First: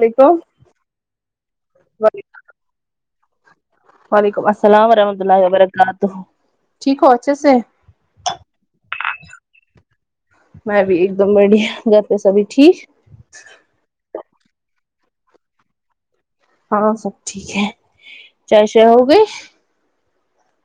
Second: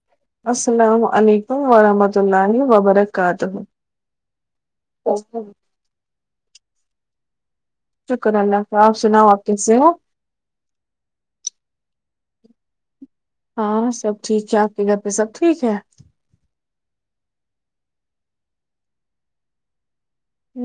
وعلیکم السلام علیکم ورحمۃ اللہ وبرکاتہ وعلیکم السلام ورحمۃ اللہ وبرکاتہ ٹھیک اچ سے شکر اللہفظ آپ سناؤ آپ کیس ہیں میں بھی ایک دم بڑیا گھر پہ سبھی ٹھیک ہاں سب ٹھیک چ آ کے گ سب ٹھیک ہے ہاں سب ٹھیک ہے چائے چے ہو گی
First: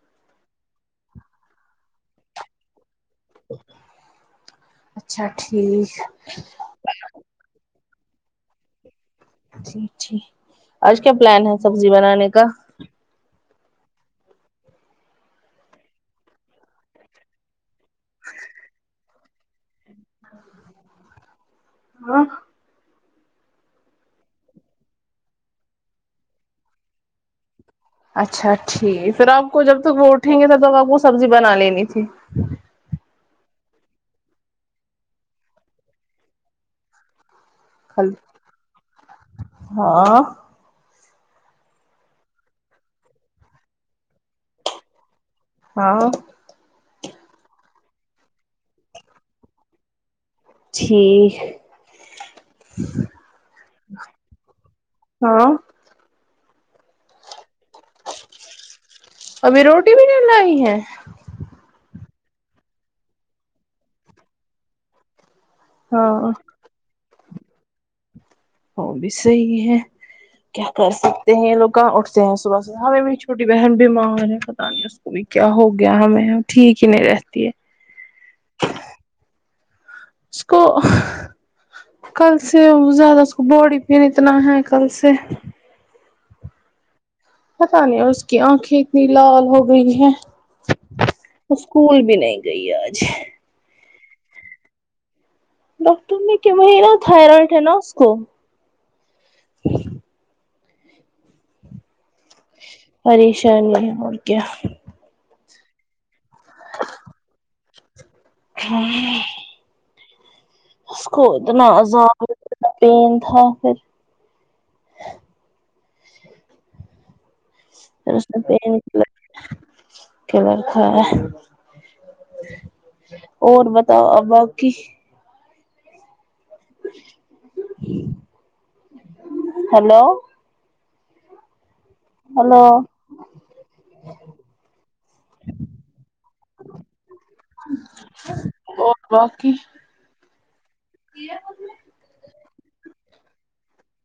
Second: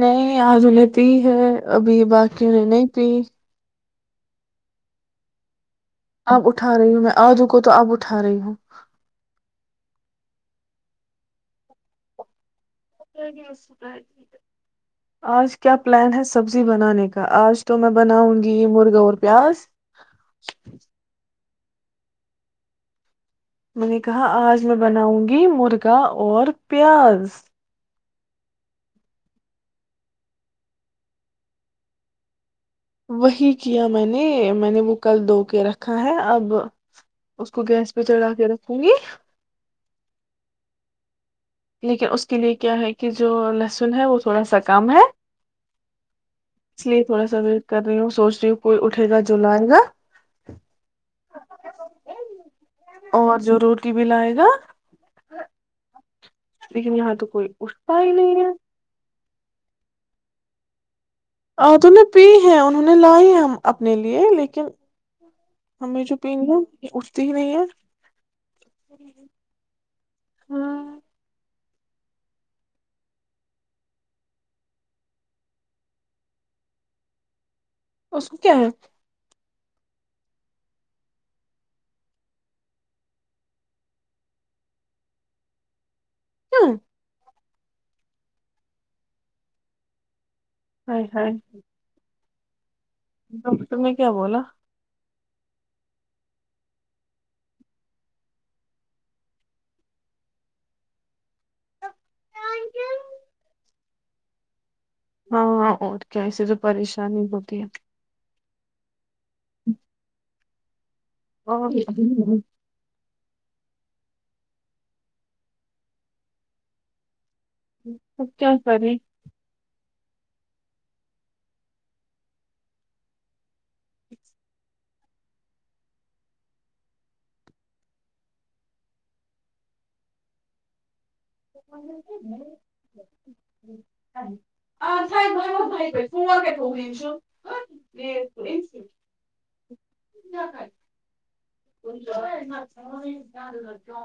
نہیں آدنی تو ہی ہے ابھی باقی نہیں ت اچھا ٹھیک آپ اٹھا رہی ہوں میں آجکو تو آپ اٹھا اٹھا رہی ہوں جی ج آج کیا پلان ہے سبزی بنانے کا آج کیا پلان ہے سبزی بنانے کا آج تو میں بناؤں گی یہ مرغا اور پیاز ہاں میں نے کہا آج میں بناؤں گی مرغا اور پیاز اچھا ٹھیک پھر آپ کو جب تک وہ اٹھیں گے تب تک آپ کو سبزی بنا لینی تھی وہی کیا میں نے میں نے وہ کل د کے رکھا ہے اب اس کو گیس پہ کل چڑھا کے رکھوں گی ہاں لیکن اس کے لیے کیا ہے کہ جو لہسن ہے وہ تھوڑا سا کم ہے ہاں اس لیے تھوڑا سا ویٹ کر رہی ہوں سوچ رہی ہوں کوئی اٹھے گا جو لائے گا ٹھیک اور جو روٹی بھی لائے گا ہاں لیکن یہاں تو کوئی اشائی لین ابھی روٹی بھی نہیں ہے آ تو نے پی ہیں انہوں نے لائی ہیں ہم اپنے لیے لیکن ہمیں جو ہاں پینی ہے یہ اٹھتی ہی نہیں ہے وہ بھی صحی ہے کیا کر ہاں سکتے ہیں لوگ کہاں اٹھتے ہیں صبح سے ہمیں میری چھوٹی بہن بیمار ہے پتا نہیں اس کو بھی کیا ہو گیا ہمیں ٹھیک ہی نہیں رہتی ہے اس کو کیا ہے اس کو کل سے زیادہ اس کو باڈی پین اتنا ہے کل سے ہ پتا نہیں اس کی آنکھیں اتنی لال ہو گئی ہیں وہ اسکول بھی نہیںائ گئی ہے تو میں کیا بولا ڈاکٹر نے کیا میرا تھائیرائڈ ہے نا اس کو پریشان نہیں اور کیا ہاں ہاں اور کی ایسے تو پریشانی ہوتی ہے ہ اس کو اتنا اور ز پین تھا پھر اب س کیا س کریں کیا لر تھاا ہے اور بتاؤ ا باقی ہلو س بھائی م بھائی پ ف مک پک اور باقی د ہد ل کیا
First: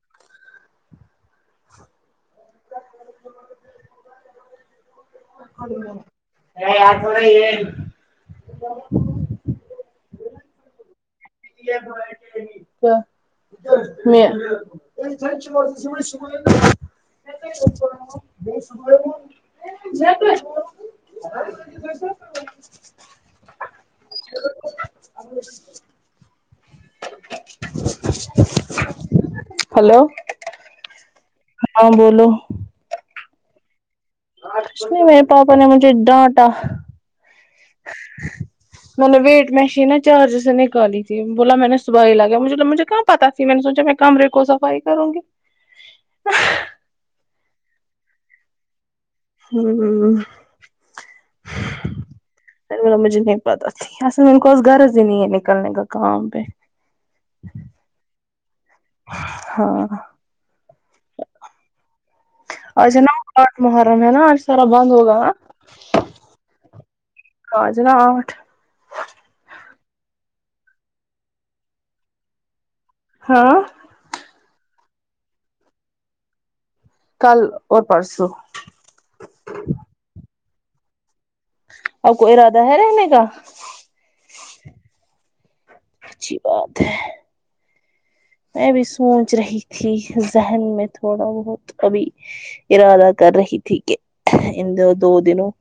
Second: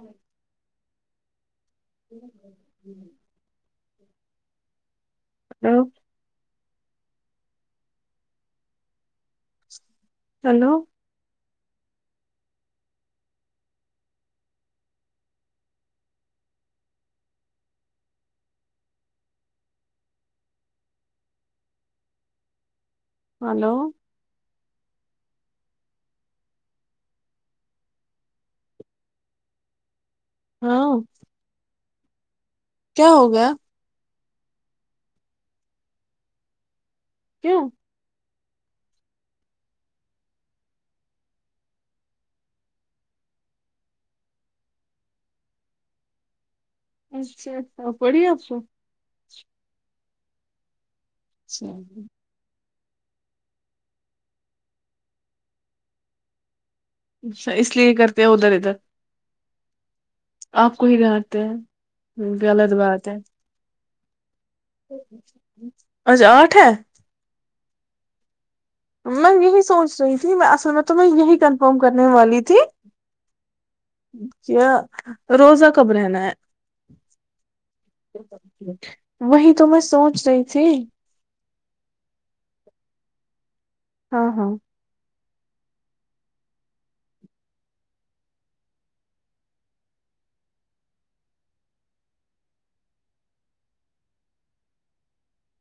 ہ ہ ہ ا آٹوڑے یہ ہیلو ےب ہلو گھ ہلو ہاں ہاں بولو کیا ہوگیا نہیں میرے پاپا نے مجھے ڈانٹا کیوں میں نے ویٹ مشین ہے چارج سے نکالی تھی بولا میں نے صبحائی لاگیا مجھے مجھے کہاں پہ تھی میں نے سوچا میں کمرے کو صفائی کروں گی اچھا اچھا پڑی آپسو ہوں ہ ای مجھے نہیں پتہ م کوس رض ہی نہیں ہے نکلنے کا کام پہ اچھا اس لیے کرتے ہیں ادھر ادھر ہاں آپ کو ہی ڈانٹتے ہیں غلط آج بات نا ہے آٹھ محرم ہے نا سارا بند ہوگا نا اچھا آٹھ ہے آ جناا آٹھ میں یہی سوچ رہی تھی میں اصل میں تو میں یہی کنفرم کرنے والی تھی ہاں کیا روزہ کب رہنا ہے کل اور پرسوں وہی تو میں سوچ رہی جی اور کوئی ارادہ ہے رہنے کا ہاں ہاں اچھی بات ہے میں بھی سوچ رہی تھی ذہن میں تھوڑا بہت ابھی ارادہ کر رہی تھی کہ ان د دو دنوں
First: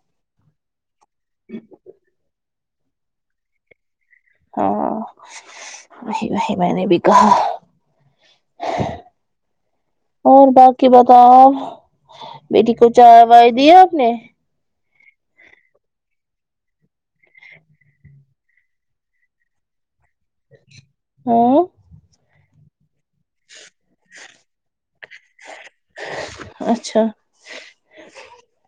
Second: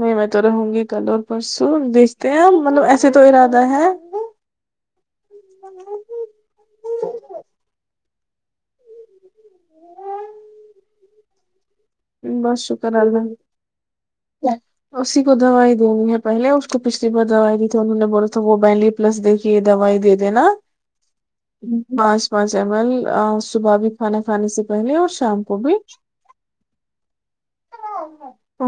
نہیں میں تو رہوں گی کدر پرسو دچتےم مطلب ایسے تو ارادہ ہے ہاں وہی وہی میں نے بھی کہا بھر کی اوج عا رہی ہے ہ [inaudible] اور باقی بتاؤ بیٹی کو چائے وائے دی آپ نے ج [inaudible] اسی کو دوائی دینی ہے پہلے اس کو پچھلی بار دوائی دی تھی انہوں نے بولا تھا وہ بلی پلس دے کے یہ دوائی دے دینا ہاں بس مج مل صبح بھی کھانا کھانے سے پہلے اور شام کو بھی اچھا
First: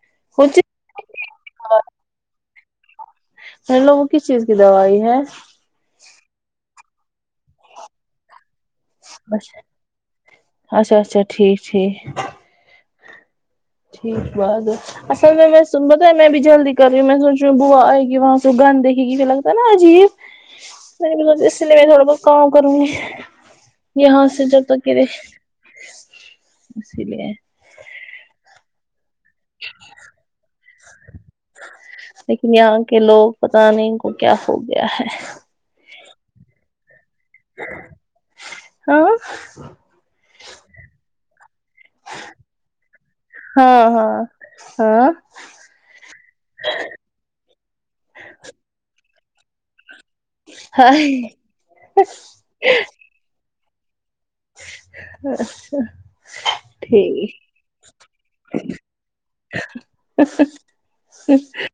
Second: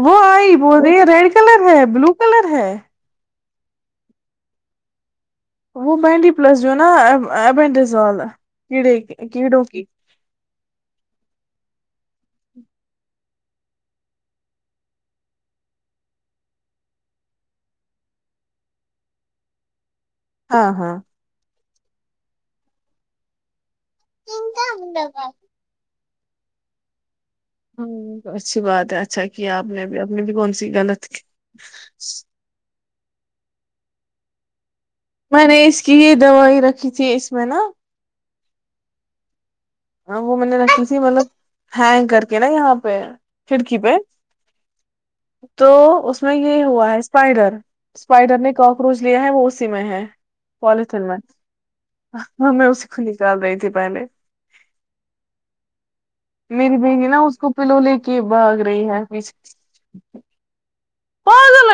وہ آئی کچھ بول رہی ہے ریڈ کلر ہے بلو کلر ہے [inaudible] پ لوگوں کس چیز کی دوائی ہے وہ بینڈی پلس جو نا ای بینڈیزال اچھا اچھا ٹھیک ٹھیک [unintelligible] ٹھیک بات ہے اصل میں میں ب میں بھی جلدی کر رہی ہوں میں سوچ رہوں ب آئے گی وہاں سو گند دیکھیے گیھ لگتا ہے نا عجیب ہاں ہاں [unintelligible] نہیں مج [unintelligible] اس لیے میں تھوڑا بہت کام کروں گی ی [unintelligible] ہ ہاں س جت کی رے ہ اس [unintelligible] ہاں اچھی بات ہے ا [unintelligible] اچھا کیا آپ نے بھی اپ نے بھی کون سی [unintelligible] غلط [unintelligible] لیکن یہاں [unintelligible] کہ لوگ پت نہیں ان کو کیا ہوگا [unintelligible] د ہے میں نے اس [unintelligible] کی دوائی رکھی ت [unintelligible] جی اس میں نا [unintelligible] ہاں [unintelligible] ہاں وہ میں نے رکھی تھی مطلب ہینگ کر کے نا یہاں پہ کھڑکی ہاں پہ ہاں ہاں تو اس میں یہ ہوا ہے اسپائڈر اسپائڈر نے کاکروچ ل ہے وہ اسی میں ہے [unintelligible] ہاں پالتن ماں میں اسی کو نکال رہی تھی [unintelligible] پ نے [unintelligible] میری بہن نا اس ٹھیک کو پلو لے کے بھاگ رہی ہے پ [unintelligible] ہ [unintelligible]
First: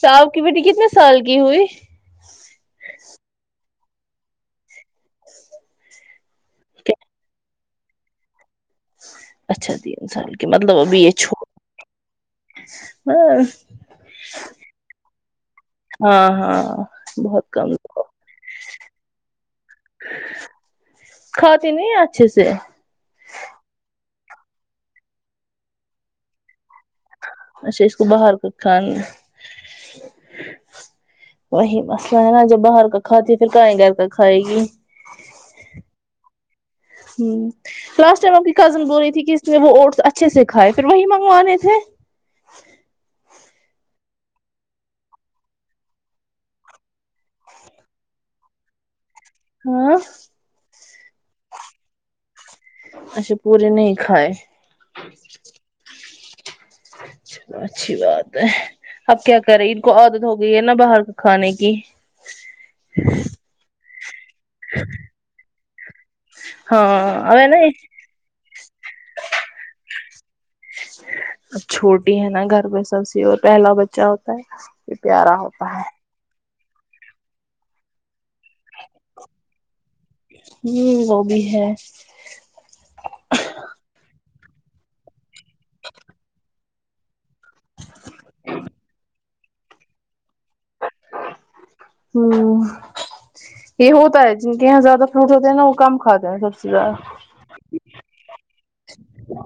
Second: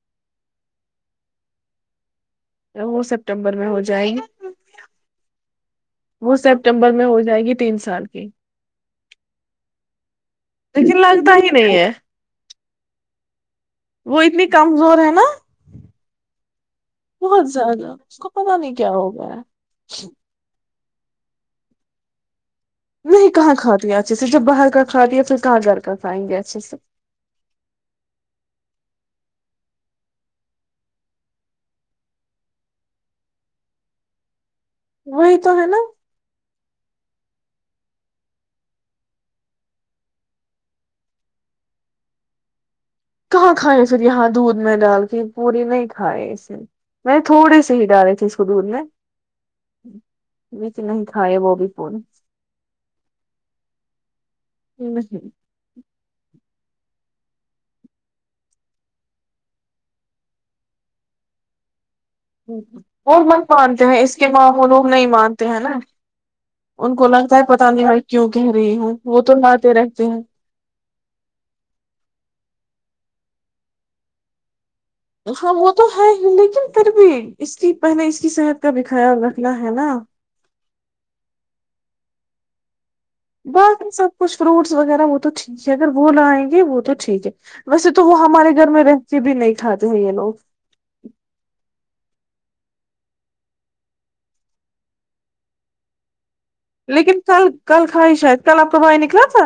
تو آپ کی بیٹی کتنے سال کی ہوئی [unintelligible] وہ سیپٹمبر میں ہو جائے جائے گ [unintelligible] وہ سپٹمبر میں ہو جائے گی تین سال کی [unintelligible] اچھا تین سال کے مطلب لیکن ابھی یہ لگتا چھوڑ ہی نہیں ہے ہاں [unintelligible] وہ اتنی کمزور ہے نا ہاں ہاں بہت زیادہ اس کو پتا نہیں کیا ہوگا ہے [unintelligible] کھاتی نہیں اچھے سے نہیں کہاں کھاتییا اچھے سے جب باہر کا کھاتییا پھر کہاں گھر کا کھائیں گے اچھے سے اچھا اس کو باہر کا کھانا وہی مسئلہ ہے نا جب باہر کا کھاتی ہے پھر کہیں گھر کا کھائے گی وہی تو ہے نا ہ لاسٹ ٹائم آ کی کزن بول رہی تھی کہ اس نے وہ او اچھے سے کھائے پھر وہی منگوانے تھے کہاں کھائے پھر یہاں دودھ میں ڈال کے پوری نہیں کھائے اسے میں نے تھوڑے سے ہی ڈالے تھے اس کو دودھ میں ہاں ب نہیں کھاائے وہ بھی پول کائے ہوں ہ اچھی بات ہے اب کیا کرے ان کو عادت ہو گئی ہے نا باہر کا کھانے کی وہ مت مانتے ہیں اس کے ماں وہ لوگ نہیں مانتے ہیں نا ہاں ان کو لگتا اب ہے نا پت نہیں بھائی کیوں کہ رہی ہوں وہ تو ہاتھ رہتی ہوں اب چھوٹی ہے نا گھر پہ سب سے اور پہلا بچہ ہوتا ہے پیارا ہاں وہ ہوتا تو ہے ہی لیکن بھی اس کی پہلے اس اس کی صحت کا بھی خیال رکھنا ہے نا ہوں وہ بھی ہے باقی سب کچھ فروٹس وغیرہ وہ تو ٹھیک ہے اگر وہ لائیں گے وہ تو ٹھیک ہے ویسے تو وہ ہمارے گھر میں رہے ک بھی نہیں کھاتے ہیں یہ لوگ ہ یہ ہوتا ہے جن کے یہاں زیادہ فروٹ ہوتے ہیں نا وہ کم کھاتا ہے سب سے زیادہ لیکن کل کل کھائی شاید کل آپ کا بائی نکلا تھا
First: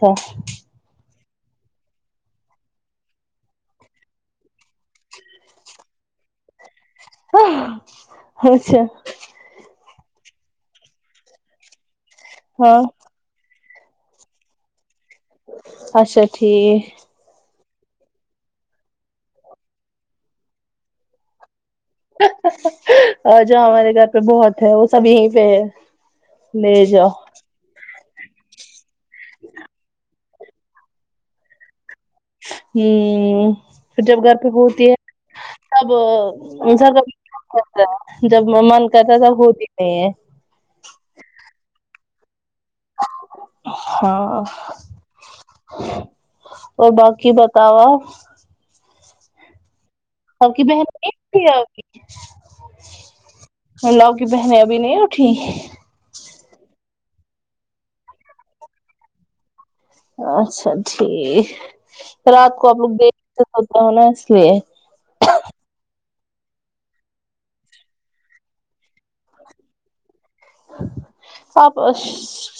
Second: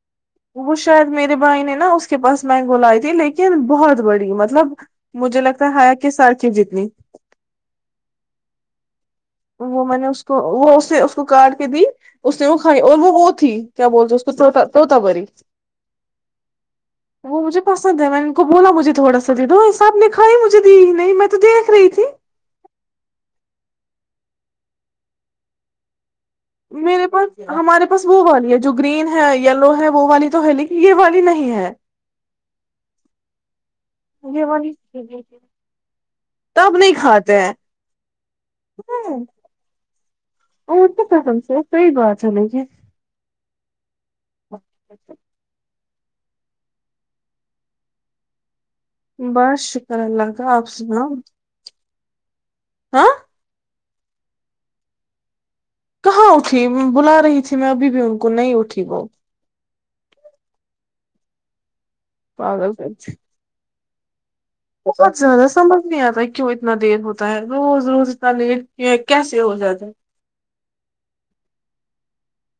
چا وہ شاید میرے بھائی نے نا اس کے پاس مینگو لائی تھی لیکن بہت بڑی مطلب مجھے لگتا ہے ہایا کہ سڑکیں جتنی ہ اچھا وہ میں نے اس کو وہ اسے اس کو کاٹ کے دی اس نے وہ ہاں کھائی اور وہ وہ تھی کیا بول اس تو اچھا ٹھیک وہ مجھے پسند ہے میں نے ان کو بولا مجھے تھوڑا د دوو ایساحب نے کھائی مجھے دی نہیں میں تو دے آ جا ہمارے گھر بہت ہے وہ سب یہیں پہ ہے لے میرے جاؤ پاس ہمارےا بس وہوالی ہے ج گرین ہے یلو ہے وہ والی تو ہے لیکن یہ والی نہیں ہے ہوں پھر جب گھر یہ پہ والی ہوتی ہے تب ان تب نہیں سب کھاتے کا ہیں کرتا ہے جب من کرتا ہے تب ہوتی نہیں ہے چلے گیے ہاں اور باقی بتاؤ آ بس اللہ ا کی بہن ایک ت اچ ہ لاو کی بہنیں ابھی نہیں اٹھی ہ اٹھی بلا رہی تھی میں ابھی بھی ان کو نہیں اٹھی وہ اچھا ٹھیک رات کو آپ لوگ پاگل دیکھتے ان زیادہ سمبھ نہیں آتا کیوں اتنا دیر ہوتا ہے روز روز اتنا لیٹ کیسے ہو جاتا ہے آپ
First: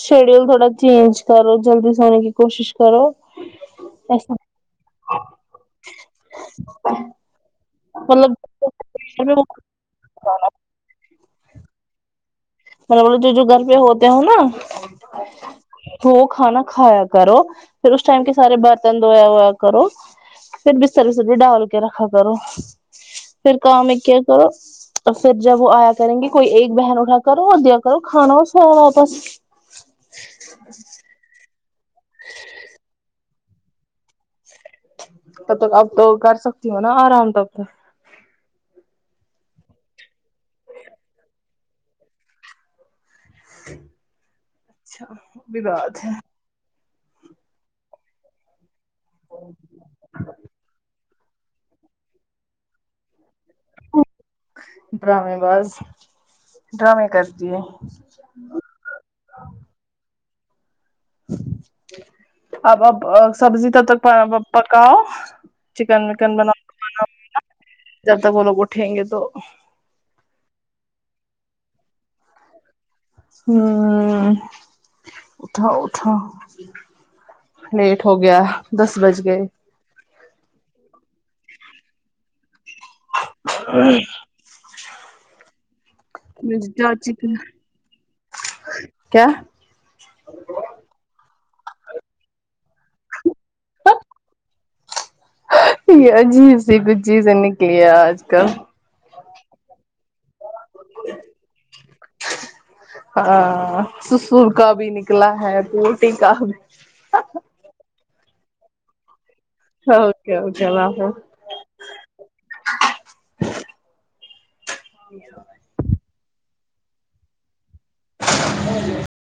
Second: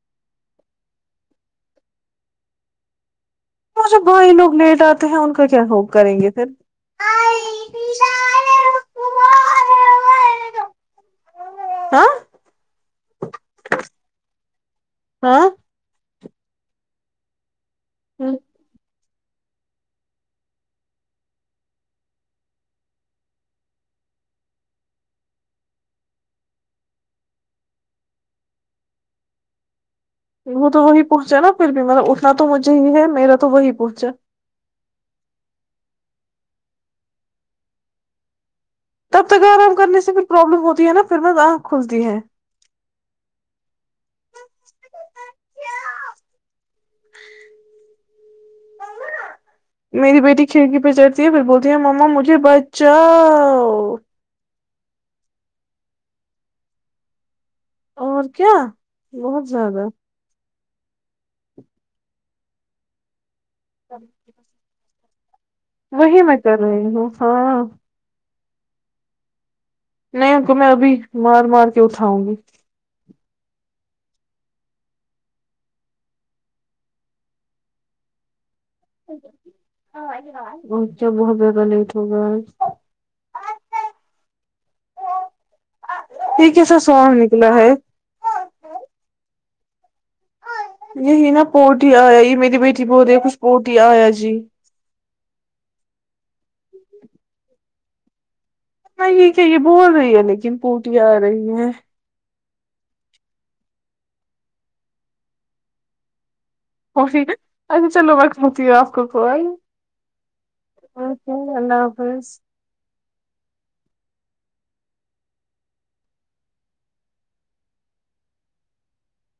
شیڈیول تھوڑا چینج کرو جلدی سونے کی کوشش کرو م سے بائی ایسا لوگ لیٹ آتے ہیں ان کا کیا ہوپ کریں گے پھر مطلب ہاں مطل بولے جو گھر پہ ہوتے ہو نا ہاں وہو کھانا کھایا کرو پھر اس ٹم کے سار برتن ویا وویا کرو پھر بستر وستری ڈال کے رکھا کرو پھر کام ہے کیا کرو اور پھر جب وہ آیا کریں گے کوئی ایک بہن اٹھا کرو آ دیا کرو کھان وہ سواد واپس وہ تو وہی پہنچا نا پھر بھی مطب اٹھنا تو مجھے ہی ہے میرا تو وہی پہنچا تب تک اب تو کر سکتی ہ ہووں نا آرام تب تک تب تک آرام کرنے سے پھر پرابلم ہوتی ہے نا پھر میں آنکھ کھلتی ہے اچھا وہب بھی بات ہے ا میری بیٹی کھڑکی پہ چڑھتی ہے پھر بولتی ہیں ما مجھے بچا ڈرامے باز ڈرامے کرتے اور کیا بہت زیادہ اب اب سبزی ت تک پ پکاؤ [inaudible] وہی میں وکن کر بناؤ رہی ہوں ہاں جب تک وہ لوگ اٹھیں گے تو نہیں ان کو میں ابھی مار مار کے اٹھاؤں گی ہ اٹھا اٹا لیٹ ہو گیا دس بج گئے گچب ہو بی کل تھ گس ہے م یہ کیسا جاچ پ سونگ نکلا ہے کیا یہی نا پورٹی آیا ہی میری بیٹی بہت کچھ پورٹی آیا جی یہ عجیب سی کچھ چیزیں نکلی ہے آج کل کہ یہ بول رہے ہیں لیکن پوٹیاں آ رہی ہیں ہاں سسر کا بھی نکلا ہے کوٹی کا ہا چلو بقم ہوتی ہے آپ کو کوئین اوکے اوکے اللہ حافظ اللہ حافظ ج [inaudible]